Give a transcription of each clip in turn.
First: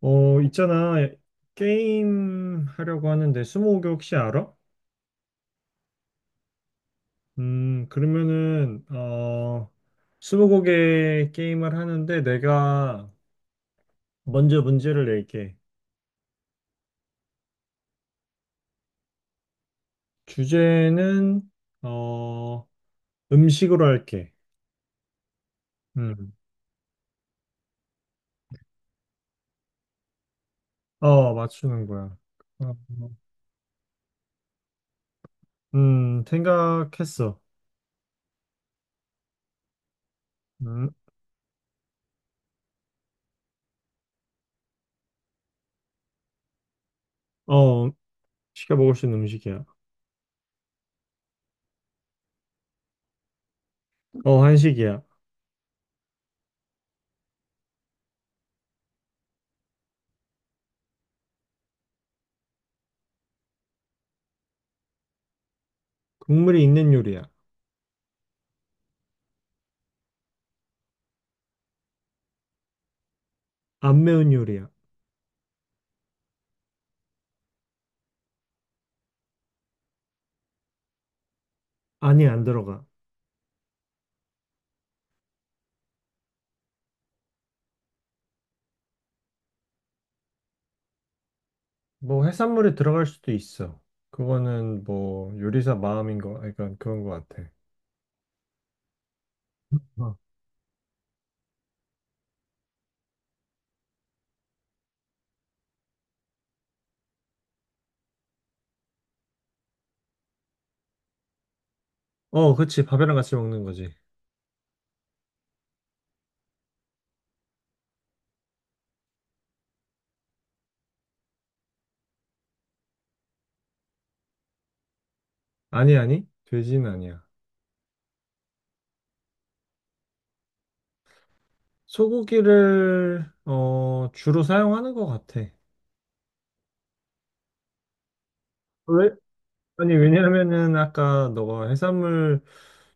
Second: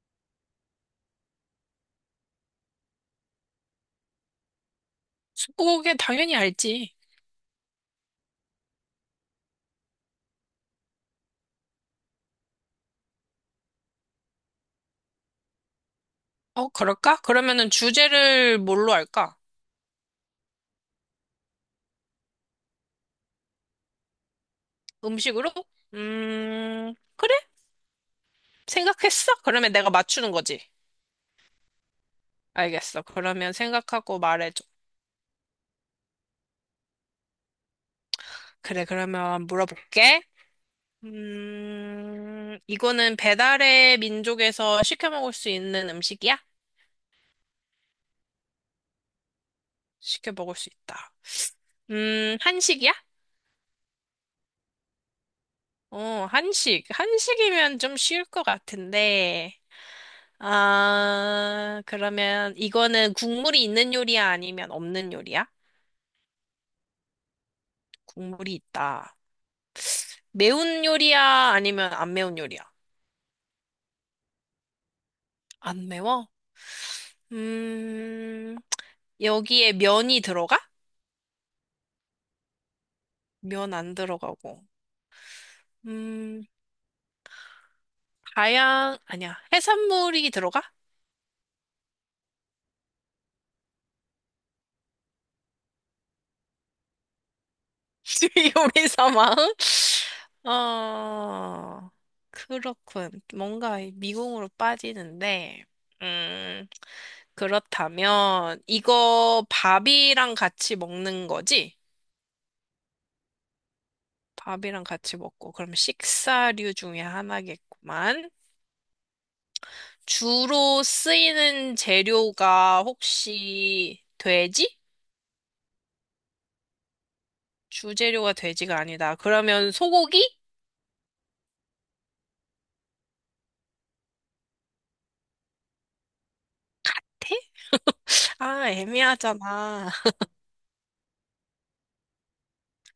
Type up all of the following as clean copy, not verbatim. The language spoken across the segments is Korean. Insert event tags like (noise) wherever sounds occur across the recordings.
있잖아. 게임 하려고 하는데, 스무고개 혹시 알아? 스무고개 당연히 알지. 그러면은, 스무고개 게임을 하는데, 내가 먼저 문제를 낼게. 어, 그럴까? 그러면은 주제를 뭘로 할까? 주제는, 어, 음식으로 할게. 음식으로? 음, 그래? 생각했어? 그러면 내가 맞추는 거지. 어, 맞추는 거야. 어, 알겠어. 그러면 생각하고 말해줘. 생각했어. 그래, 그러면 물어볼게. 음, 이거는 배달의 민족에서 시켜 먹을 수 있는 음식이야? 어, 시켜 먹을 수 있는 음식이야. 시켜 먹을 수 있다. 한식이야? 어, 한식이야. 어, 한식. 한식이면 좀 쉬울 것 같은데. 아, 그러면 이거는 국물이 있는 요리야 아니면 없는 요리야? 국물이 있는 요리야. 국물이 있다. 매운 요리야 아니면 안 매운 요리야? 안 매운 요리야. 안 매워? 음, 여기에 면이 들어가? 아니, 안 들어가. 면 안 들어가고. 음, 아니야. 해산물이 들어가? 뭐 해산물이 들어갈 수도 있어. 그거는 뭐 요리사 마음인 거, 그러니까 그런 거 같아. (laughs) 요리 사망? 어, 어, 그렇군. 뭔가 미궁으로 빠지는데, 음, 그렇다면, 이거 밥이랑 같이 먹는 거지? 어, 그치. 밥이랑 같이 먹는 거지. 밥이랑 같이 먹고, 그럼 식사류 중에 하나겠구만. 주로 쓰이는 재료가 혹시 돼지? 아니, 아니. 돼지는 아니야. 주재료가 돼지가 아니다. 그러면 소고기? 소고기를 주로 사용하는 거 같아. 돼? 아, 왜? 애매하잖아. 아니, (laughs) 왜냐면은 아까 너가 해산물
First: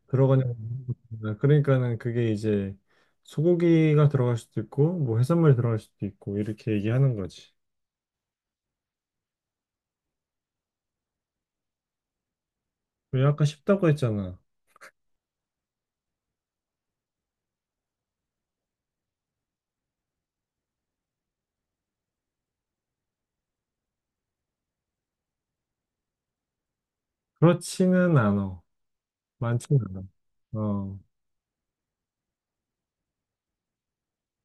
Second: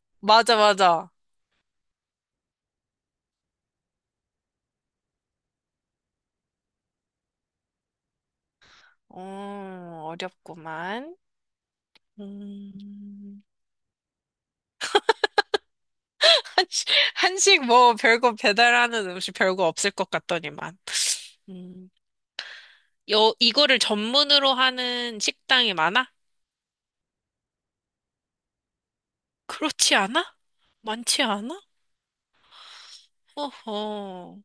들어가냐고 맞아, 맞아. 물어봤잖아. 그러니까는 그게 이제 소고기가 들어갈 수도 있고 뭐 해산물 들어갈 수도 있고 이렇게 얘기하는 거지. 어렵구만. 왜 음, 아까 쉽다고 했잖아. (laughs) 한식, 한식 뭐 별거 배달하는 음식 별거 없을 것 같더니만. 음, 이거를 전문으로 하는 식당이 많아? 그렇지는 않아. 많지는 그렇지 않아. 않아? 어. 많지 않아? 어허,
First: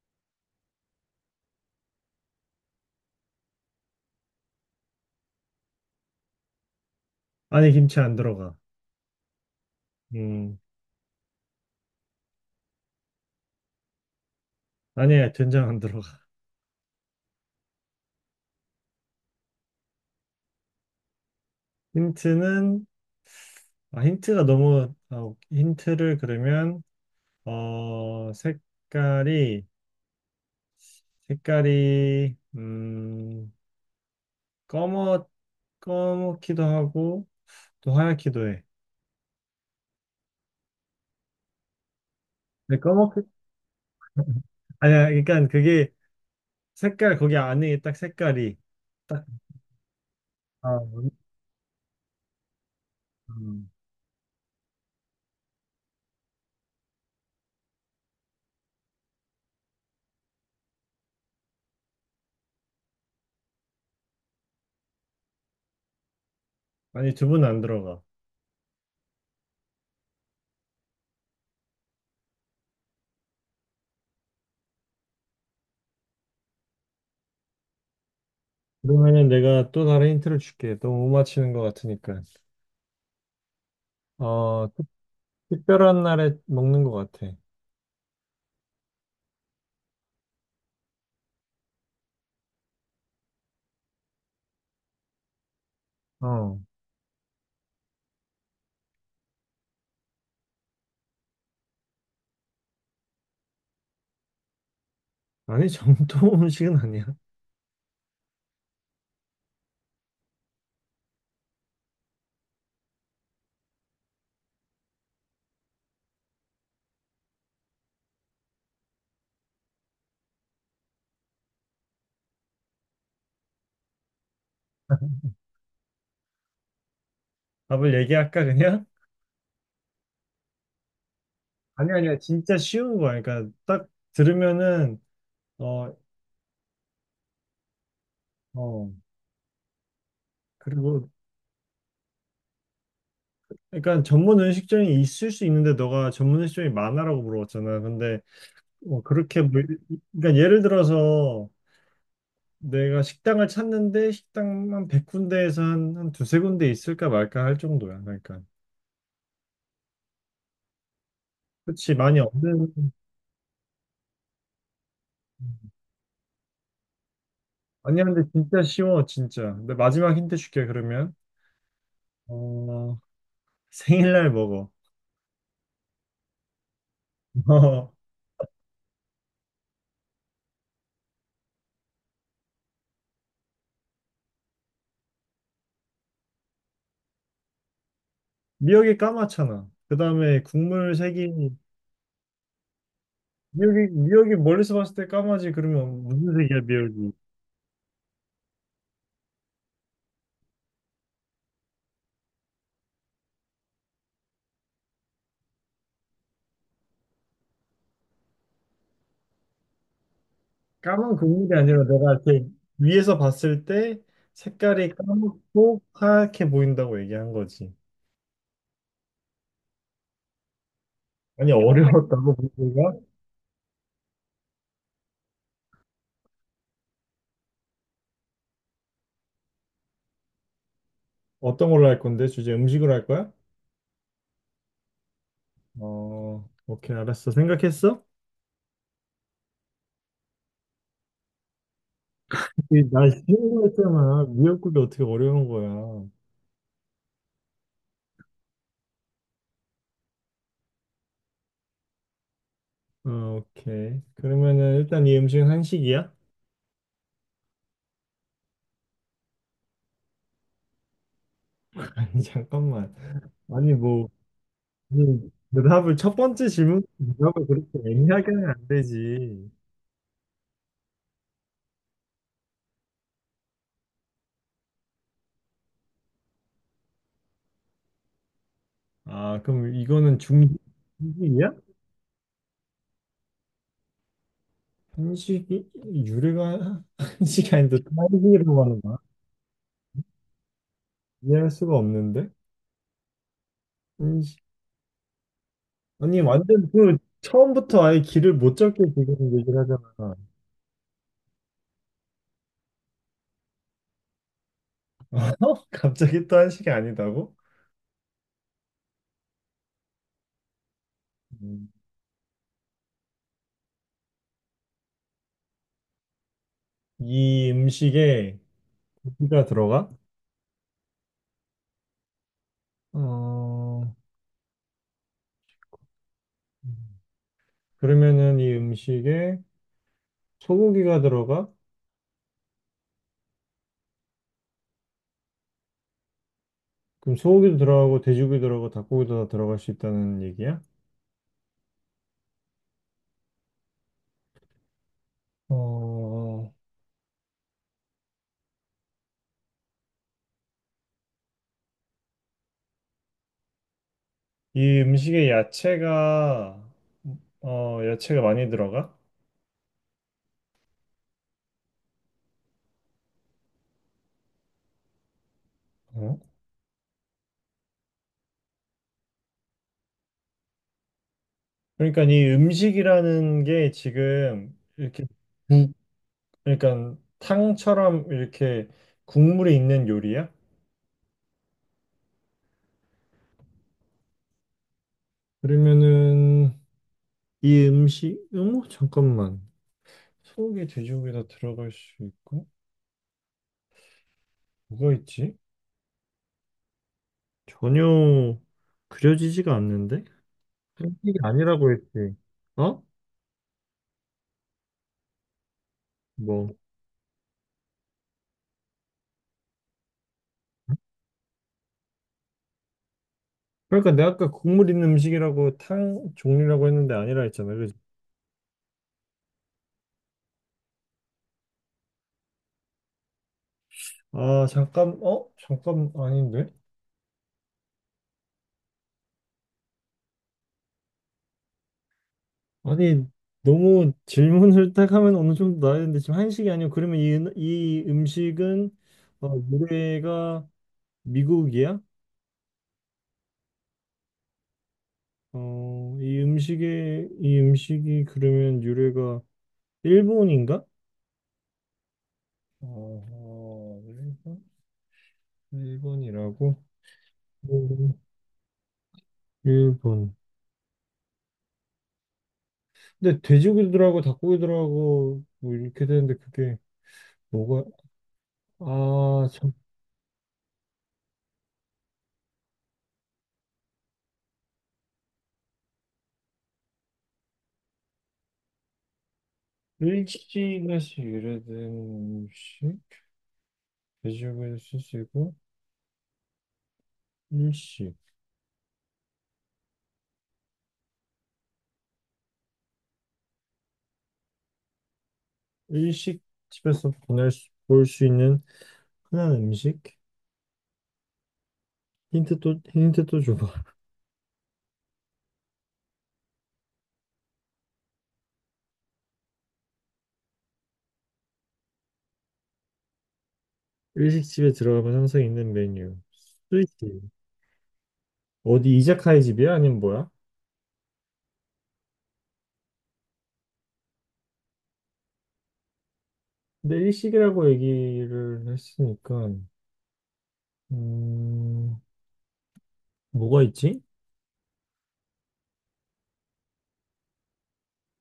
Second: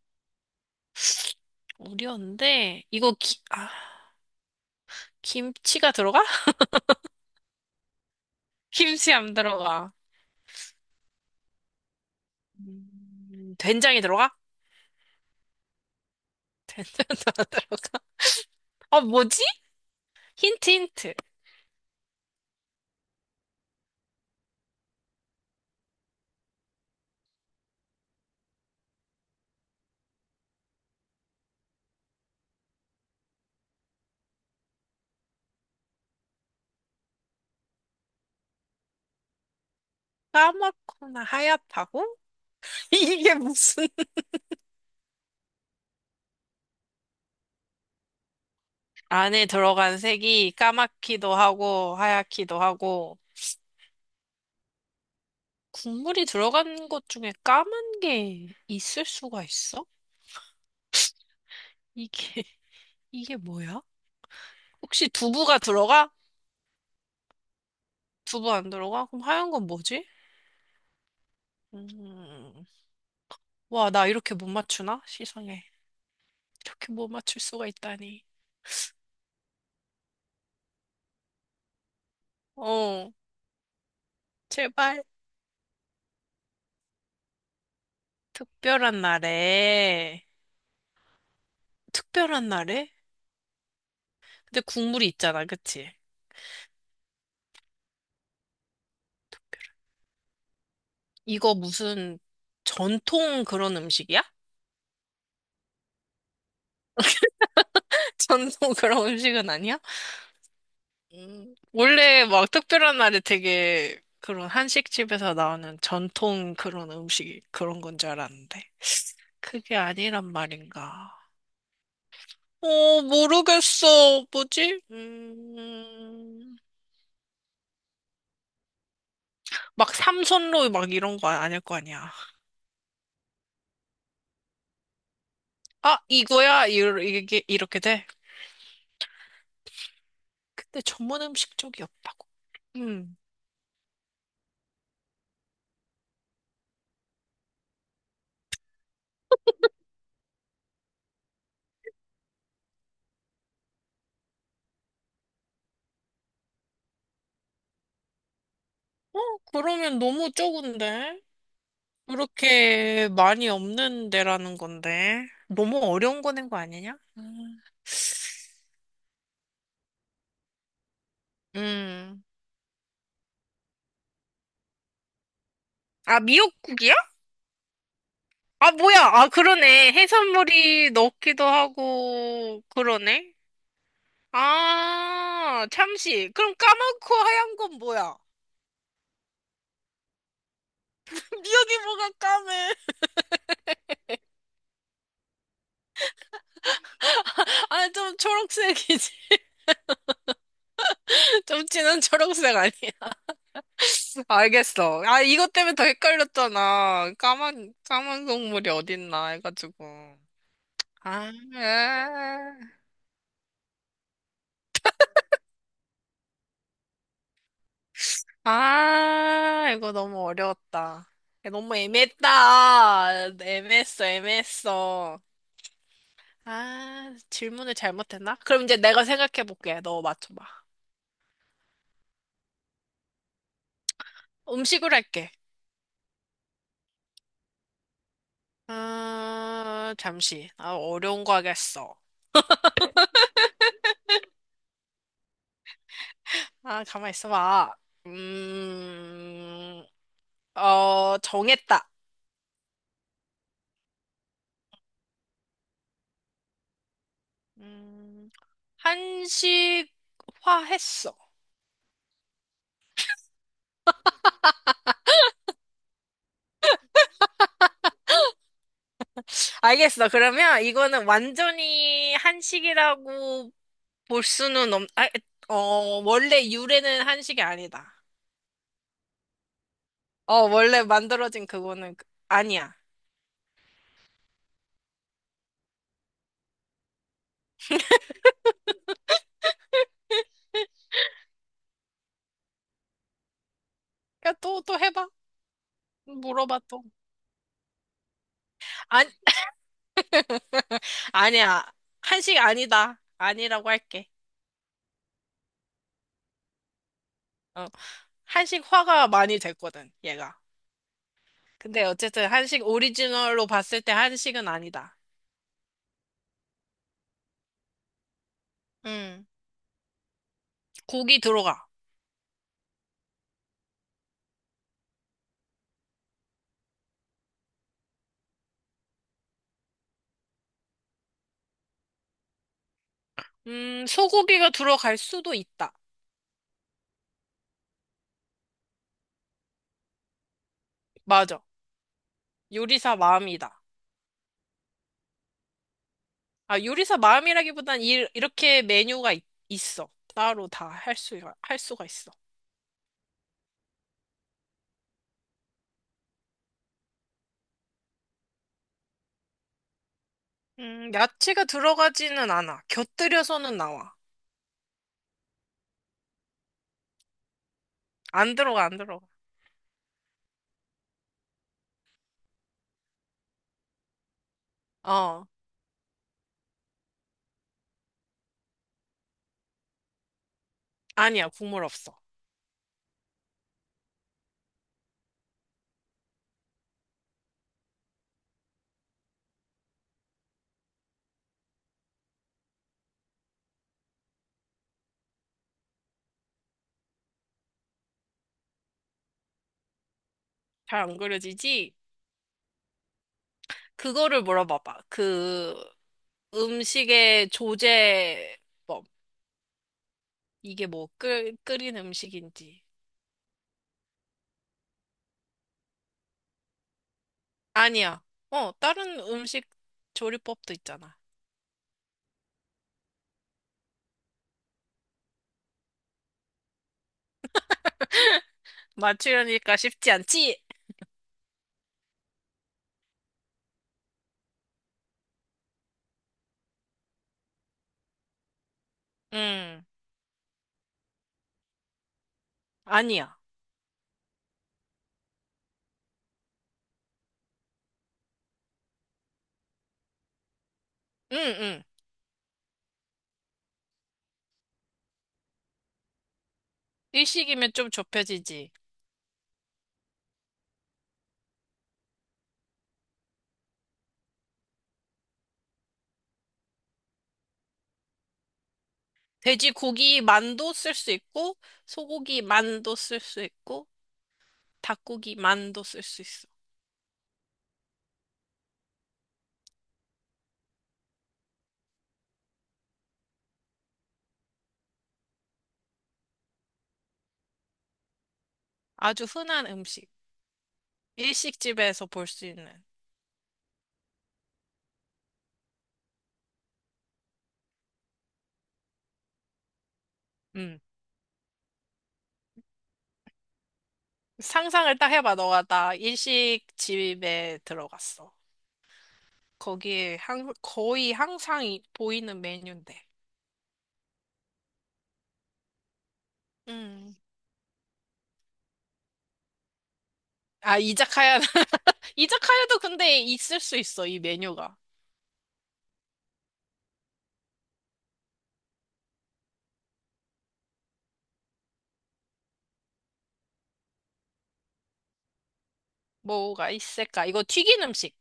어려운데. 김치가 들어가? (laughs) 안에 김치 안 들어가. 김치 안 들어가. 음. 된장이 들어가? 니야 된장 안 들어가. (laughs) 된장도 안 들어가. 아, 뭐지? 힌트, 힌트. 힌트는, 아, 힌트가 너무, 아, 힌트를 그러면, 색깔이, 색깔이, 음, 검어, 검기도 하고, 또 하얗기도 해. 까맣거나 하얗다고? 근데 (laughs) 검어, 이게 무슨 아니야, 그러니까 그게 색깔, 거기 안에 딱 색깔이, 딱, 안에 들어간 색이 아, 까맣기도 하고 하얗기도 하고 음. 국물이 들어간 것 중에 까만 게 있을 수가 있어? 이게 (laughs) 이게 뭐야? 혹시 두부가 들어가? 아니, 두 분 안 들어가. 두부 안 들어가? 그럼 하얀 건 뭐지? 음. 와, 나 이렇게 못 맞추나? 세상에. 이렇게 못 맞출 수가 있다니. 그러면은 내가 또 다른 힌트를 줄게. 너무 못 맞히는 것 같으니까. 어, 어, 제발. 특별한 날에 먹는 것 같아. 특별한 날에. 특별한 날에? 근데 국물이 있잖아, 그치? 어. 이거 무슨 전통 그런 음식이야? 아니, 정통 음식은 아니야. 전통 (laughs) 그런 음식은 아니야? 원래 막 특별한 날에 되게 그런 한식집에서 나오는 전통 그런 음식 그런 건 줄 알았는데. 그게 아니란 말인가. 어, 모르겠어. 뭐지? (laughs) 답을 얘기할까, 그냥? 막 삼선로 막 이런 거 아닐 거 아니, 아니야. 아니야. 진짜 쉬운 거야. 그러니까 딱 들으면은, 어, 아, 이거야? 이게 이렇게 돼? 어. 근데 그리고, 전문 음식 쪽이 없다고. 음. 그러니까 전문 음식점이 있을 수 있는데, 너가 전문 음식점이 많아라고 물어봤잖아. 근데, 뭐, 그렇게, 뭐, 그러니까 예를 들어서, 내가 식당을 찾는데, 식당만 100군데에서 한 두세 군데 있을까 말까 할 정도야. 그러니까. 어, 그러면 너무 적은데? 그렇지, 많이 없는. 그렇게 많이 없는 데라는 건데. 너무 어려운 거낸 거 아니냐? 음. 아니야, 근데 진짜 쉬워, 진짜. 근데 마지막 힌트 줄게, 그러면. 음. 어, 생일날 먹어. 아, 미역국이야? (laughs) 어, 아, 뭐야. 아, 그러네. 해산물이 넣기도 하고, 그러네. 아, 참치. 그럼 까맣고 하얀 건 뭐야? 미역이 까맣잖아. 그 다음에 국물 (laughs) 색이, 미역이 뭐가 까매? 미역이 멀리서 봤을 때 까마지, 그러면 무슨 색이야, 미역이? 아, 좀 초록색이지. (laughs) 좀 진한 초록색 아니야? (laughs) 알겠어. 아, 이것 때문에 더 헷갈렸잖아. 까만 국물이 어딨나 해가지고. 까만 아, 국물이 아니라 내가 이렇게 아, 위에서 봤을 때 색깔이 까맣고 하얗게 보인다고 얘기한 거지. 아, 이거 너무 어려웠다. 아니, 너무 어려웠다고, 보기가? 애매했다. 애매했어, 애매했어. 아, 질문을 잘못했나? 그럼 이제 내가 생각해볼게. 너 맞춰봐. 어떤 걸로 할 건데? 주제 음식으로 할 거야? 음식으로 할게. 오케이, 알았어. 생각했어? 아, 잠시. 아, 어려운 거 하겠어. 이날 쉬운 거잖아 미역국이 어떻게 어려운 거야. 어, 아, 가만 있어봐. 음, 정했다. 오케이. 그러면은 일단 이 음식은 한식이야? 음, 한식화 했어. (laughs) 아니, 잠깐만. 아니, 뭐, 이 대답을 첫 번째 질문 대답을 그렇게 애매하게 하면 안 되지. 알겠어. 그러면 이거는 완전히 한식이라고 볼 수는 없, 아, 어, 원래 유래는 한식이 아니다. 아, 그럼 이거는 어, 원래 만들어진 중식이야? 아니야. 한식이 유래가 (laughs) 한식이 아닌데 또 한식이라고 하는 거야? 이해할 수가 없는데? 야, 한식. 또 해봐. 아니, 물어봐, 완전 또. 그 처음부터 아예 길을 못 잡게 아니, 지금 얘기를 하잖아. (laughs) 아니야. 한식 아니다. 아니라고 할게. (laughs) 어? 갑자기 또 한식이 아니다고? 어, 한식화가 많이 됐거든, 얘가. 음. 근데 어쨌든 한식 오리지널로 봤을 때 한식은 아니다. 이 음식에 음, 고기가 들어가? 고기 들어가. 어, 그러면은 이 음식에 소고기가 들어가? 소고기가 들어갈 수도 있다. 그럼 소고기도 들어가고 돼지고기 들어가고 닭고기도 다 들어갈 수 있다는 얘기야? 맞아. 요리사 마음이다. 어, 아, 요리사 마음이라기보단 이렇게 메뉴가 있어. 따로 할 수가 있어. 이 음식에 야채가 야채가 많이 들어가? 야채가 들어가지는 않아. 곁들여서는 나와. 어? 안 들어가, 안 들어가. 그러니까 이 음식이라는 게 지금 이렇게 어, 국, 그러니까 탕처럼 이렇게 국물이 있는 요리야? 아니야, 국물 없어. 그러면은 이 음식, 어머, 잠깐만. 소고기, 돼지고기 다 들어갈 수 있고, 뭐가 있지? 전혀 그려지지가 않는데? 잘 한안 식이 아니라고 그려지지? 했지. 어? 그거를 물어봐봐. 그 뭐. 음식의 조제법. 이게 뭐 끓인 음식인지. 그러니까 내가 아까 국물 있는 음식이라고 탕 종류라고 했는데 아니라 했잖아. 그 아니야. 어, 다른 음식 조리법도 있잖아. 아, 잠깐, 어? 잠깐, 아닌데? 맞추려니까 쉽지 않지? 아니, 너무 질문을 딱 하면 어느 정도 나야 되는데, 지금 한식이 아니고, 그러면 이, 이 음식은, 어, 음, 노래가 미국이야? 아니야. 이 음식의, 이 음식이 그러면 유래가 일본인가? 응응. 어, 일본? 일본이라고? 일식이면 좀 음. 좁혀지지. 일본. 근데 돼지고기 들어가고 닭고기 들어가고 뭐 이렇게 되는데 그게 뭐가, 아, 참. 돼지고기 만도 쓸 수 있고, 소고기 만도 쓸 수 있고, 닭고기 만도 쓸 수 있어. 일식에서 유래된 음식? 돼지고기를 쓸수 있고, 일식. 아주 흔한 음식. 일식집에서 볼 수 있는. 일식 집에서 보낼 수, 볼 수 있는 흔한 음식? 음. 힌트 또 줘. 상상을 딱 해봐. 너가 나 일식집에 들어갔어. 거의 항상 보이는 메뉴인데. 일식집에 들어가면 항상 있는 메뉴. 음. 스시지. 어디 이자카야 집이야? 아니면 뭐야? 아, 이자카야. (laughs) 이자카야도 근데 있을 수 있어, 이 메뉴가. 근데 일식이라고 얘기를 했으니까 음, 뭐가 있지? 뭐가 있을까? 이거 튀긴 음식.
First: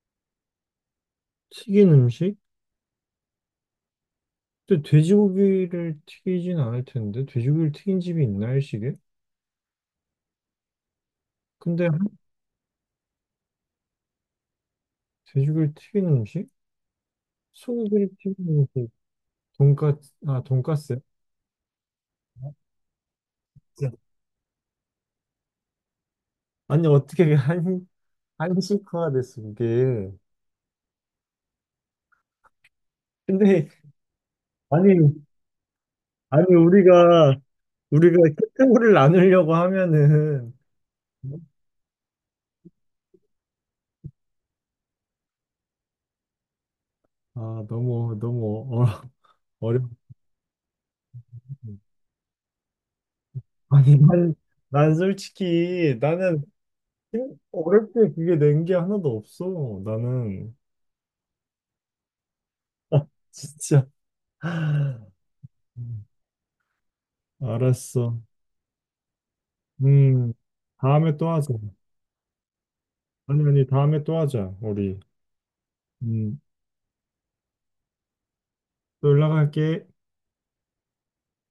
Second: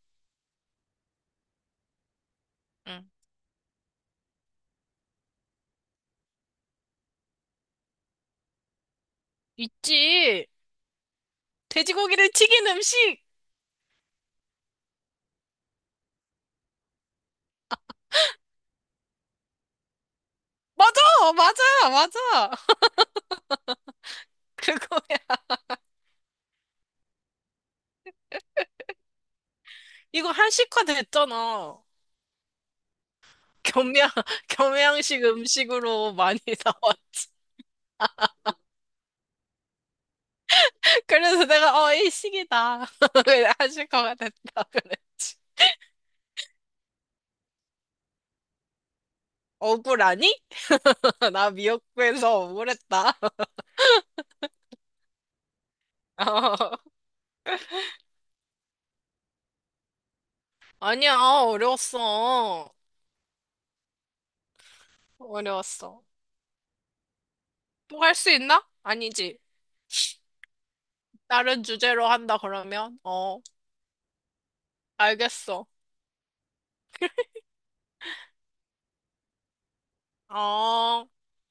튀긴 음식? 응. 근데 돼지고기를 튀기진 않을 텐데 돼지고기를 튀긴 집이 있나 일식에? 있지. 근데 돼지고기를 튀긴 음식! 돼지고기를 튀긴 음식? 소고기를 튀긴 음식? 돈까스 아 돈까스? 맞아! 맞아! 맞아! (laughs) 야, 그거야. 아니 어떻게 그게 한 한식화가 됐어 그게 이거 한식화 됐잖아. 근데 겸양, (laughs) 아니 겸양식 음식으로 많이 아니 (laughs) 나왔지. 우리가 카테고리를 나누려고 하면은 그래서 내가, 어, 일식이다. (laughs) 그래, 한식화가 됐다. 그랬지. 아 너무 너무 어렵. 억울하니? (laughs) 나 미역국에서 억울했다. (laughs) 아니 난 솔직히 나는 어, 어릴 때 그게 낸 게 하나도 없어. 나는 아니야, 어려웠어. 아, 진짜 어려웠어. 음, 또 할 알았어. 수 있나? 아니지. 음 다음에 또 하자. 다른 주제로 한다, 그러면? 어, 아니 아니 다음에 또 하자 우리. 알겠어. 음또 연락할게. 어.